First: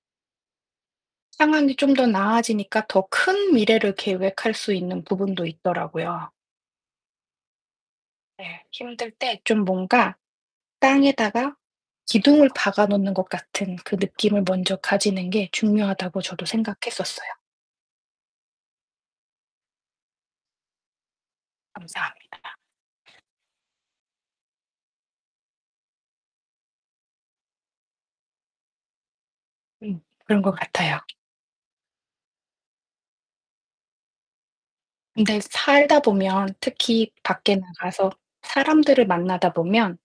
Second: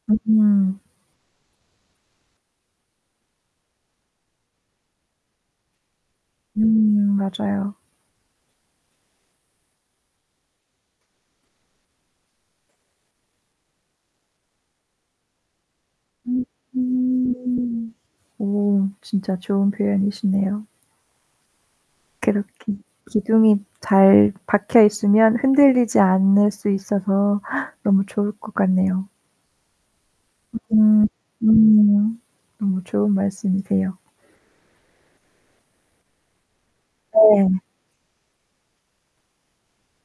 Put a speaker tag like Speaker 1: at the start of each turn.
Speaker 1: 으음.
Speaker 2: 상황이 좀 더 나아지니까 더 큰 미래를 계획할 수 있는 부분도 있더라고요.
Speaker 1: 음 맞아요.
Speaker 2: 네. 힘들 때 좀 뭔가 땅에다가 기둥을 박아 놓는 것 같은 그 느낌을 먼저 가지는 게 중요하다고
Speaker 1: 음
Speaker 2: 저도 생각했었어요.
Speaker 1: 오. 오 진짜 좋은 표현이시네요. 그렇게
Speaker 2: 감사합니다.
Speaker 1: 기둥이 잘 박혀 있으면 흔들리지 않을 수 있어서 너무 좋을 것 같네요.
Speaker 2: 음 그런 것 같아요.
Speaker 1: 으음. 음. 너무 좋은 말씀이세요.
Speaker 2: 근데 살다 보면 특히 밖에
Speaker 1: 네.
Speaker 2: 나가서 사람들을 만나다 보면